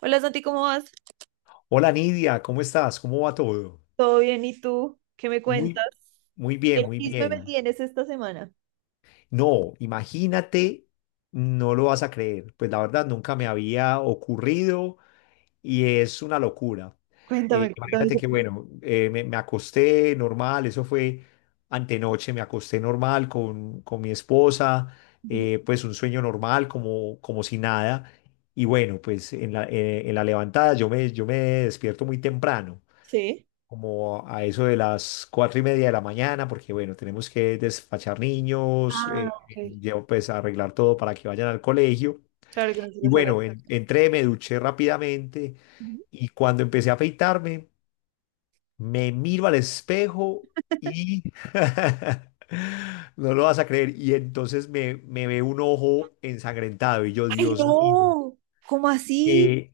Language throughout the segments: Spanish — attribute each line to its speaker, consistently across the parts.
Speaker 1: Hola Santi, ¿cómo vas?
Speaker 2: Hola Nidia, ¿cómo estás? ¿Cómo va todo?
Speaker 1: ¿Todo bien? ¿Y tú? ¿Qué me
Speaker 2: Muy,
Speaker 1: cuentas?
Speaker 2: muy
Speaker 1: ¿Qué
Speaker 2: bien, muy
Speaker 1: chisme me
Speaker 2: bien.
Speaker 1: tienes esta semana?
Speaker 2: No, imagínate, no lo vas a creer. Pues la verdad nunca me había ocurrido y es una locura.
Speaker 1: Cuéntame, cuéntame.
Speaker 2: Imagínate que bueno, me acosté normal, eso fue antenoche, me acosté normal con mi esposa,
Speaker 1: Ujú.
Speaker 2: pues un sueño normal, como si nada. Y bueno, pues en la levantada yo me despierto muy temprano,
Speaker 1: Sí.
Speaker 2: como a eso de las 4:30 de la mañana, porque bueno, tenemos que despachar niños,
Speaker 1: Ah, ok.
Speaker 2: llevo pues a arreglar todo para que vayan al colegio.
Speaker 1: Claro que no se
Speaker 2: Y
Speaker 1: les haga.
Speaker 2: bueno, entré, me duché rápidamente
Speaker 1: Ujú.
Speaker 2: y cuando empecé a afeitarme, me miro al espejo y... No lo vas a creer. Y entonces me ve un ojo ensangrentado y yo,
Speaker 1: ¡Ay,
Speaker 2: Dios mío,
Speaker 1: no! ¿Cómo así?
Speaker 2: eh,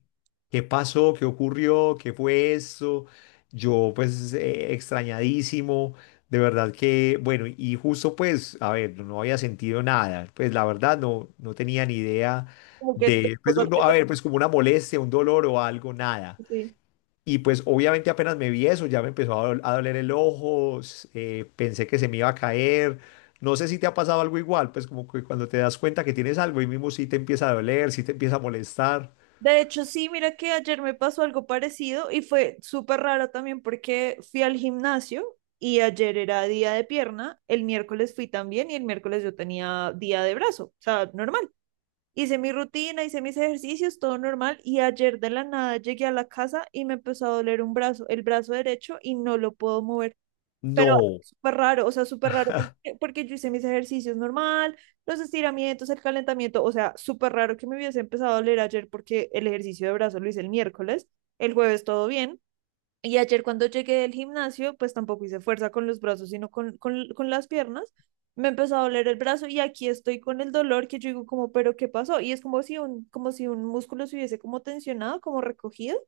Speaker 2: ¿qué pasó? ¿Qué ocurrió? ¿Qué fue esto? Yo pues extrañadísimo, de verdad que, bueno, y justo pues, a ver, no había sentido nada, pues la verdad no, no tenía ni idea
Speaker 1: Como que tu
Speaker 2: de, pues
Speaker 1: esposa
Speaker 2: no, no, a
Speaker 1: te-
Speaker 2: ver, pues como una molestia, un dolor o algo, nada.
Speaker 1: sí.
Speaker 2: Y pues obviamente apenas me vi eso, ya me empezó a doler el ojo, pensé que se me iba a caer. No sé si te ha pasado algo igual, pues como que cuando te das cuenta que tienes algo y mismo sí te empieza a doler, sí te empieza a molestar.
Speaker 1: De hecho, sí, mira que ayer me pasó algo parecido y fue súper raro también porque fui al gimnasio y ayer era día de pierna, el miércoles fui también y el miércoles yo tenía día de brazo, o sea, normal. Hice mi rutina, hice mis ejercicios, todo normal. Y ayer de la nada llegué a la casa y me empezó a doler un brazo, el brazo derecho, y no lo puedo mover. Pero
Speaker 2: No,
Speaker 1: súper raro, o sea, súper raro, porque, porque yo hice mis ejercicios normal, los estiramientos, el calentamiento, o sea, súper raro que me hubiese empezado a doler ayer porque el ejercicio de brazo lo hice el miércoles, el jueves todo bien, y ayer cuando llegué del gimnasio, pues tampoco hice fuerza con los brazos, sino con las piernas. Me empezó a doler el brazo y aquí estoy con el dolor que yo digo como, pero ¿qué pasó? Y es como si un músculo se hubiese como tensionado, como recogido,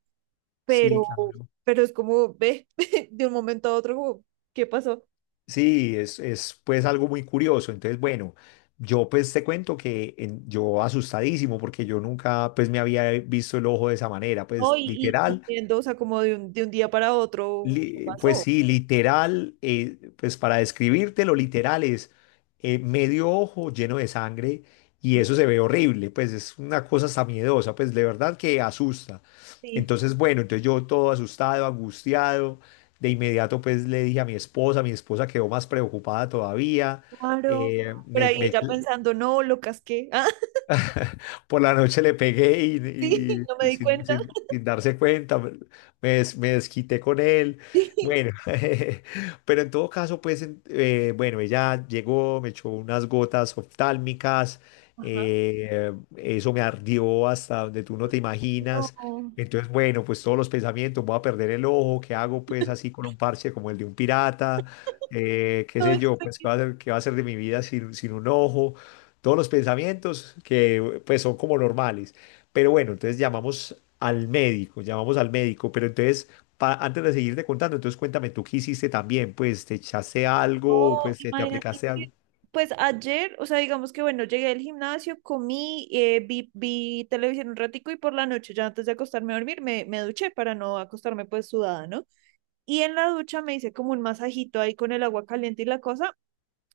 Speaker 2: sí,
Speaker 1: pero,
Speaker 2: claro.
Speaker 1: pero es como, ve, de un momento a otro, como, ¿qué pasó?
Speaker 2: Sí, es pues algo muy curioso. Entonces, bueno, yo pues te cuento que yo asustadísimo porque yo nunca pues me había visto el ojo de esa manera,
Speaker 1: No,
Speaker 2: pues
Speaker 1: y
Speaker 2: literal.
Speaker 1: corriendo, o sea, como de un día para otro, ¿qué
Speaker 2: Pues
Speaker 1: pasó?
Speaker 2: sí, literal, pues para describirte lo literal es medio ojo lleno de sangre y eso se ve horrible, pues es una cosa hasta miedosa, pues de verdad que asusta.
Speaker 1: Sí,
Speaker 2: Entonces, bueno, entonces yo todo asustado, angustiado, de inmediato pues le dije a mi esposa quedó más preocupada todavía,
Speaker 1: claro.
Speaker 2: eh,
Speaker 1: Por
Speaker 2: me,
Speaker 1: ahí
Speaker 2: me-
Speaker 1: ella pensando, no, lo casqué. Ah,
Speaker 2: por la noche le pegué y,
Speaker 1: sí, no
Speaker 2: y-
Speaker 1: me
Speaker 2: y
Speaker 1: di cuenta.
Speaker 2: sin darse cuenta, me desquité con él.
Speaker 1: Sí.
Speaker 2: Bueno, pero en todo caso, pues, bueno, ella llegó, me echó unas gotas oftálmicas,
Speaker 1: Ajá.
Speaker 2: eso me ardió hasta donde tú no te imaginas.
Speaker 1: No.
Speaker 2: Entonces, bueno, pues todos los pensamientos, voy a perder el ojo, ¿qué hago pues así con un parche como el de un pirata? Qué sé
Speaker 1: Ay,
Speaker 2: yo, pues qué va a ser, qué va a ser de mi vida sin un ojo, todos los pensamientos que pues son como normales. Pero bueno, entonces llamamos al médico, pero entonces antes de seguirte contando, entonces cuéntame tú qué hiciste también, pues te echaste
Speaker 1: no,
Speaker 2: algo, pues te
Speaker 1: imagínate
Speaker 2: aplicaste
Speaker 1: que,
Speaker 2: algo.
Speaker 1: pues ayer, o sea, digamos que bueno, llegué al gimnasio, comí, vi televisión un ratico y por la noche, ya antes de acostarme a dormir, me duché para no acostarme pues sudada, ¿no? Y en la ducha me hice como un masajito ahí con el agua caliente y la cosa,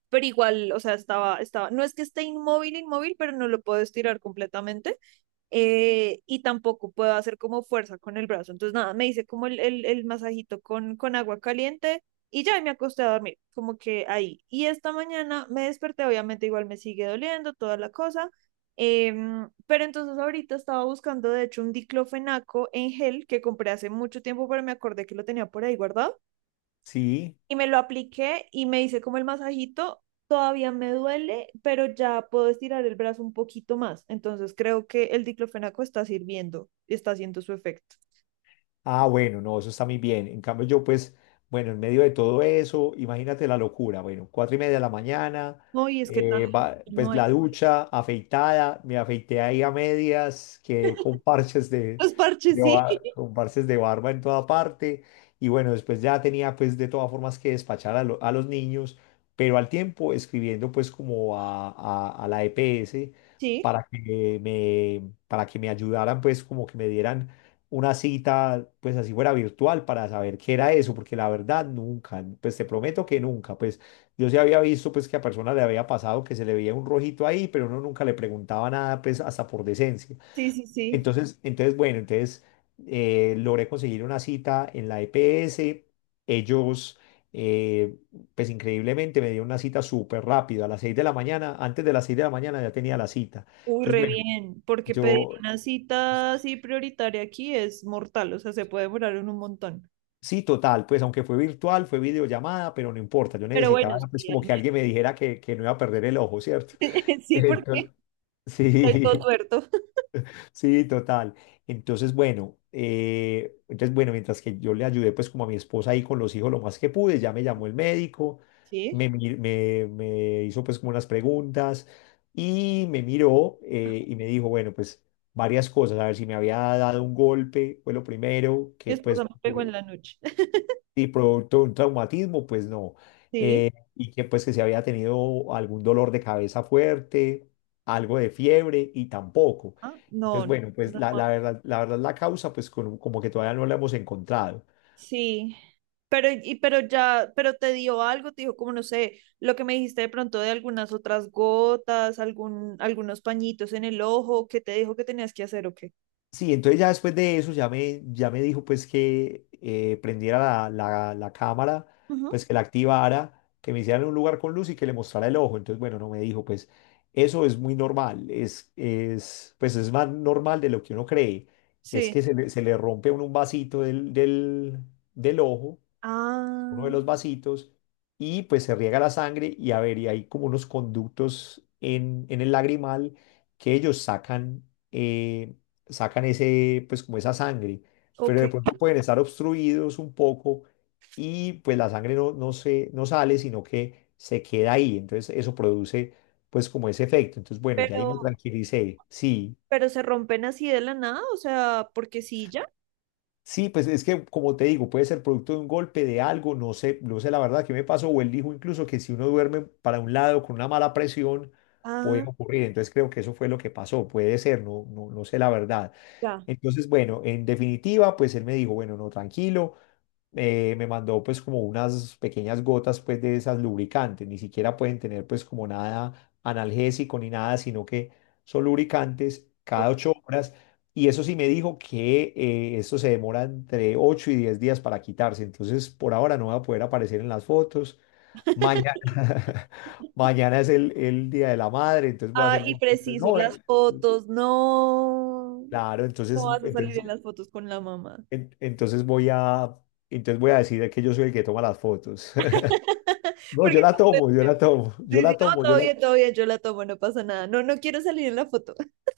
Speaker 1: pero igual, o sea, estaba, no es que esté inmóvil, inmóvil, pero no lo puedo estirar completamente y tampoco puedo hacer como fuerza con el brazo. Entonces, nada, me hice como el masajito con agua caliente y ya y me acosté a dormir, como que ahí. Y esta mañana me desperté, obviamente igual me sigue doliendo toda la cosa, pero entonces ahorita estaba buscando, de hecho, un diclofenaco en gel que compré hace mucho tiempo, pero me acordé que lo tenía por ahí guardado
Speaker 2: Sí.
Speaker 1: y me lo apliqué y me hice como el masajito, todavía me duele, pero ya puedo estirar el brazo un poquito más. Entonces creo que el diclofenaco está sirviendo, está haciendo su efecto.
Speaker 2: Ah, bueno, no, eso está muy bien. En cambio, yo pues, bueno, en medio de todo eso, imagínate la locura. Bueno, 4:30 de la mañana,
Speaker 1: No, y es que tanto que no
Speaker 2: pues
Speaker 1: hay.
Speaker 2: la ducha, afeitada, me afeité ahí a medias, quedé con parches
Speaker 1: Los parches,
Speaker 2: de
Speaker 1: sí,
Speaker 2: ba- con parches de barba en toda parte. Y bueno, después ya tenía pues de todas formas que despachar a los niños, pero al tiempo escribiendo pues como a la EPS
Speaker 1: sí,
Speaker 2: para que me ayudaran pues como que me dieran una cita, pues así fuera virtual, para saber qué era eso, porque la verdad nunca, pues te prometo que nunca, pues yo sí había visto pues que a personas le había pasado que se le veía un rojito ahí, pero uno nunca le preguntaba nada, pues hasta por decencia.
Speaker 1: sí, sí, sí.
Speaker 2: Entonces, entonces bueno, entonces logré conseguir una cita en la EPS, ellos... eh, pues increíblemente me dieron una cita súper rápido, a las 6 de la mañana, antes de las 6 de la mañana ya tenía la cita.
Speaker 1: Uy,
Speaker 2: Entonces,
Speaker 1: re
Speaker 2: bueno,
Speaker 1: bien, porque pedir
Speaker 2: yo,
Speaker 1: una cita así prioritaria aquí es mortal, o sea, se puede demorar en un montón.
Speaker 2: sí, total, pues aunque fue virtual, fue videollamada, pero no importa, yo
Speaker 1: Pero bueno,
Speaker 2: necesitaba pues
Speaker 1: sí, al
Speaker 2: como que
Speaker 1: menos-
Speaker 2: alguien me dijera que no iba a perder el ojo, ¿cierto?
Speaker 1: sí,
Speaker 2: Entonces,
Speaker 1: porque estoy todo
Speaker 2: sí,
Speaker 1: tuerto.
Speaker 2: sí, total. Entonces, bueno, mientras que yo le ayudé pues como a mi esposa ahí con los hijos lo más que pude, ya me llamó el médico,
Speaker 1: Sí,
Speaker 2: me hizo pues como unas preguntas y me miró y me dijo, bueno, pues varias cosas, a ver si me había dado un golpe, fue lo primero,
Speaker 1: mi
Speaker 2: que
Speaker 1: esposa
Speaker 2: pues
Speaker 1: me pegó en la noche.
Speaker 2: y producto de un traumatismo, pues no.
Speaker 1: Sí,
Speaker 2: Y que pues que si había tenido algún dolor de cabeza fuerte, algo de fiebre y tampoco.
Speaker 1: ah, no,
Speaker 2: Entonces,
Speaker 1: no,
Speaker 2: bueno, pues
Speaker 1: no. No.
Speaker 2: la verdad, la verdad, la causa, pues como que todavía no la hemos encontrado.
Speaker 1: Sí, pero, y, pero ya, pero te dio algo, te dijo como no sé, lo que me dijiste de pronto de algunas otras gotas, algún, algunos pañitos en el ojo, que te dijo que tenías que hacer o qué?
Speaker 2: Sí, entonces ya después de eso ya ya me dijo pues que prendiera la cámara,
Speaker 1: Ujú.
Speaker 2: pues que la activara, que me hiciera en un lugar con luz y que le mostrara el ojo. Entonces, bueno, no me dijo pues eso es muy normal, es, pues es más normal de lo que uno cree. Es
Speaker 1: Sí.
Speaker 2: que se le rompe a uno un vasito del, del ojo, uno
Speaker 1: Ah,
Speaker 2: de los vasitos, y pues se riega la sangre y a ver, y hay como unos conductos en el lagrimal que ellos sacan, eh, sacan ese, pues como esa sangre, pero
Speaker 1: ok.
Speaker 2: de pronto pueden estar obstruidos un poco y pues la sangre no sale, sino que se queda ahí, entonces eso produce pues como ese efecto, entonces bueno, ya
Speaker 1: Pero,
Speaker 2: ahí me tranquilicé, sí.
Speaker 1: pero se rompen así de la nada, o sea, porque sí, ya.
Speaker 2: Sí, pues es que, como te digo, puede ser producto de un golpe, de algo, no sé, no sé la verdad qué me pasó, o él dijo incluso que si uno duerme para un lado con una mala presión, puede
Speaker 1: Ah,
Speaker 2: ocurrir, entonces creo que eso fue lo que pasó, puede ser, no, no, no sé la verdad.
Speaker 1: ya.
Speaker 2: Entonces, bueno, en definitiva, pues él me dijo, bueno, no, tranquilo, me mandó pues como unas pequeñas gotas pues de esas lubricantes, ni siquiera pueden tener pues como nada analgésico ni nada, sino que son lubricantes
Speaker 1: Ok.
Speaker 2: cada 8 horas. Y eso sí me dijo que esto se demora entre 8 y 10 días para quitarse, entonces por ahora no va a poder aparecer en las fotos. Mañana, mañana es el Día de la Madre, entonces voy a
Speaker 1: Ah,
Speaker 2: hacer...
Speaker 1: y preciso,
Speaker 2: No,
Speaker 1: las fotos, no.
Speaker 2: claro,
Speaker 1: No
Speaker 2: entonces,
Speaker 1: vas a salir
Speaker 2: entonces
Speaker 1: en las fotos con la mamá.
Speaker 2: en- entonces voy a, entonces voy a decir que yo soy el que toma las fotos. No,
Speaker 1: Porque
Speaker 2: yo la
Speaker 1: no te-
Speaker 2: tomo, yo la tomo, yo
Speaker 1: Sí, sí,
Speaker 2: la
Speaker 1: no,
Speaker 2: tomo, yo la...
Speaker 1: todo bien, yo la tomo, no pasa nada. No, no quiero salir en la foto.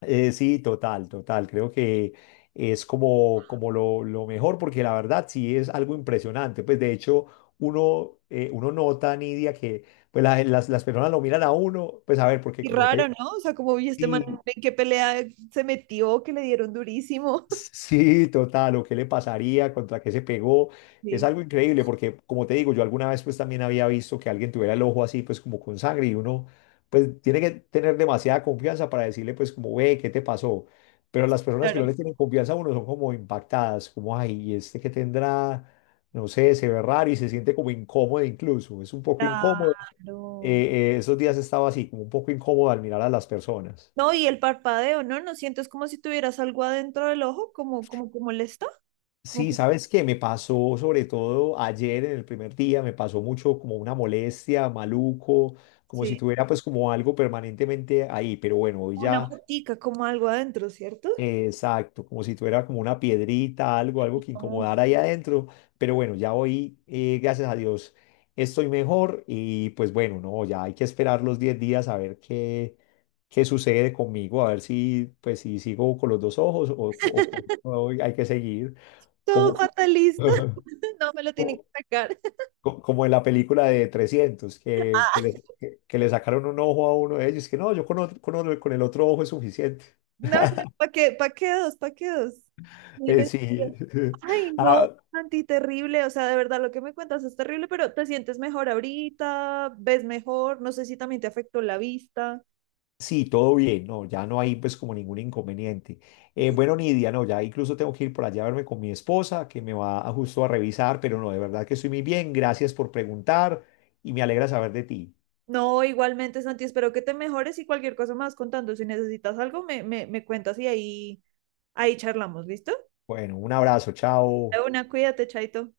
Speaker 2: Sí, total, total. Creo que es como, como lo mejor, porque la verdad sí es algo impresionante. Pues de hecho, uno, uno nota, Nidia, que pues, las personas lo miran a uno, pues a ver, porque
Speaker 1: Y
Speaker 2: como
Speaker 1: raro, ¿no?
Speaker 2: te...
Speaker 1: O sea, como vi este man
Speaker 2: Sí,
Speaker 1: en qué pelea se metió, que le dieron durísimo.
Speaker 2: sí, total, o qué le pasaría, contra qué se pegó. Es
Speaker 1: Sí,
Speaker 2: algo increíble porque, como te digo, yo alguna vez pues también había visto que alguien tuviera el ojo así pues como con sangre y uno pues tiene que tener demasiada confianza para decirle pues como, ve, ¿qué te pasó? Pero las personas que
Speaker 1: claro.
Speaker 2: no le tienen confianza a uno son como impactadas, como, ay, ¿y este que tendrá, no sé, se ve raro y se siente como incómodo incluso, es un poco incómodo.
Speaker 1: Claro.
Speaker 2: Esos días estaba así, como un poco incómodo al mirar a las personas.
Speaker 1: No, y el parpadeo, ¿no? ¿No sientes como si tuvieras algo adentro del ojo? Como, como, como molesta. Como
Speaker 2: Sí,
Speaker 1: que,
Speaker 2: ¿sabes qué? Me pasó sobre todo ayer en el primer día, me pasó mucho como una molestia, maluco, como si
Speaker 1: sí.
Speaker 2: tuviera pues como algo permanentemente ahí, pero bueno, hoy
Speaker 1: Como una
Speaker 2: ya,
Speaker 1: motica, como algo adentro, ¿cierto?
Speaker 2: exacto, como si tuviera como una piedrita, algo, algo que
Speaker 1: Como
Speaker 2: incomodara ahí adentro, pero bueno, ya hoy, gracias a Dios, estoy mejor y pues bueno, no, ya hay que esperar los 10 días a ver qué, qué sucede conmigo, a ver si pues si sigo con los dos ojos o hay que seguir.
Speaker 1: Todo
Speaker 2: Cómo
Speaker 1: fatalista. No me lo tienen que
Speaker 2: co-
Speaker 1: sacar.
Speaker 2: como en la película de 300 que le sacaron un ojo a uno de ellos, que no, yo con el otro ojo es suficiente.
Speaker 1: No, ¿para qué? ¿Para qué dos? ¿Para qué dos? No hay necesidad.
Speaker 2: Sí,
Speaker 1: Ay, no,
Speaker 2: ah,
Speaker 1: Santi, terrible. O sea, de verdad, lo que me cuentas es terrible, pero te sientes mejor ahorita, ves mejor, no sé si también te afectó la vista.
Speaker 2: sí, todo bien, no, ya no hay pues como ningún inconveniente.
Speaker 1: Ok.
Speaker 2: Bueno, Nidia, no, ya incluso tengo que ir por allá a verme con mi esposa, que me va a, justo a revisar, pero no, de verdad que estoy muy bien, gracias por preguntar y me alegra saber de ti.
Speaker 1: No, igualmente, Santi, espero que te mejores y cualquier cosa más contando. Si necesitas algo, me cuentas y ahí, ahí charlamos, ¿listo?
Speaker 2: Bueno, un abrazo,
Speaker 1: De
Speaker 2: chao.
Speaker 1: una, cuídate, Chaito.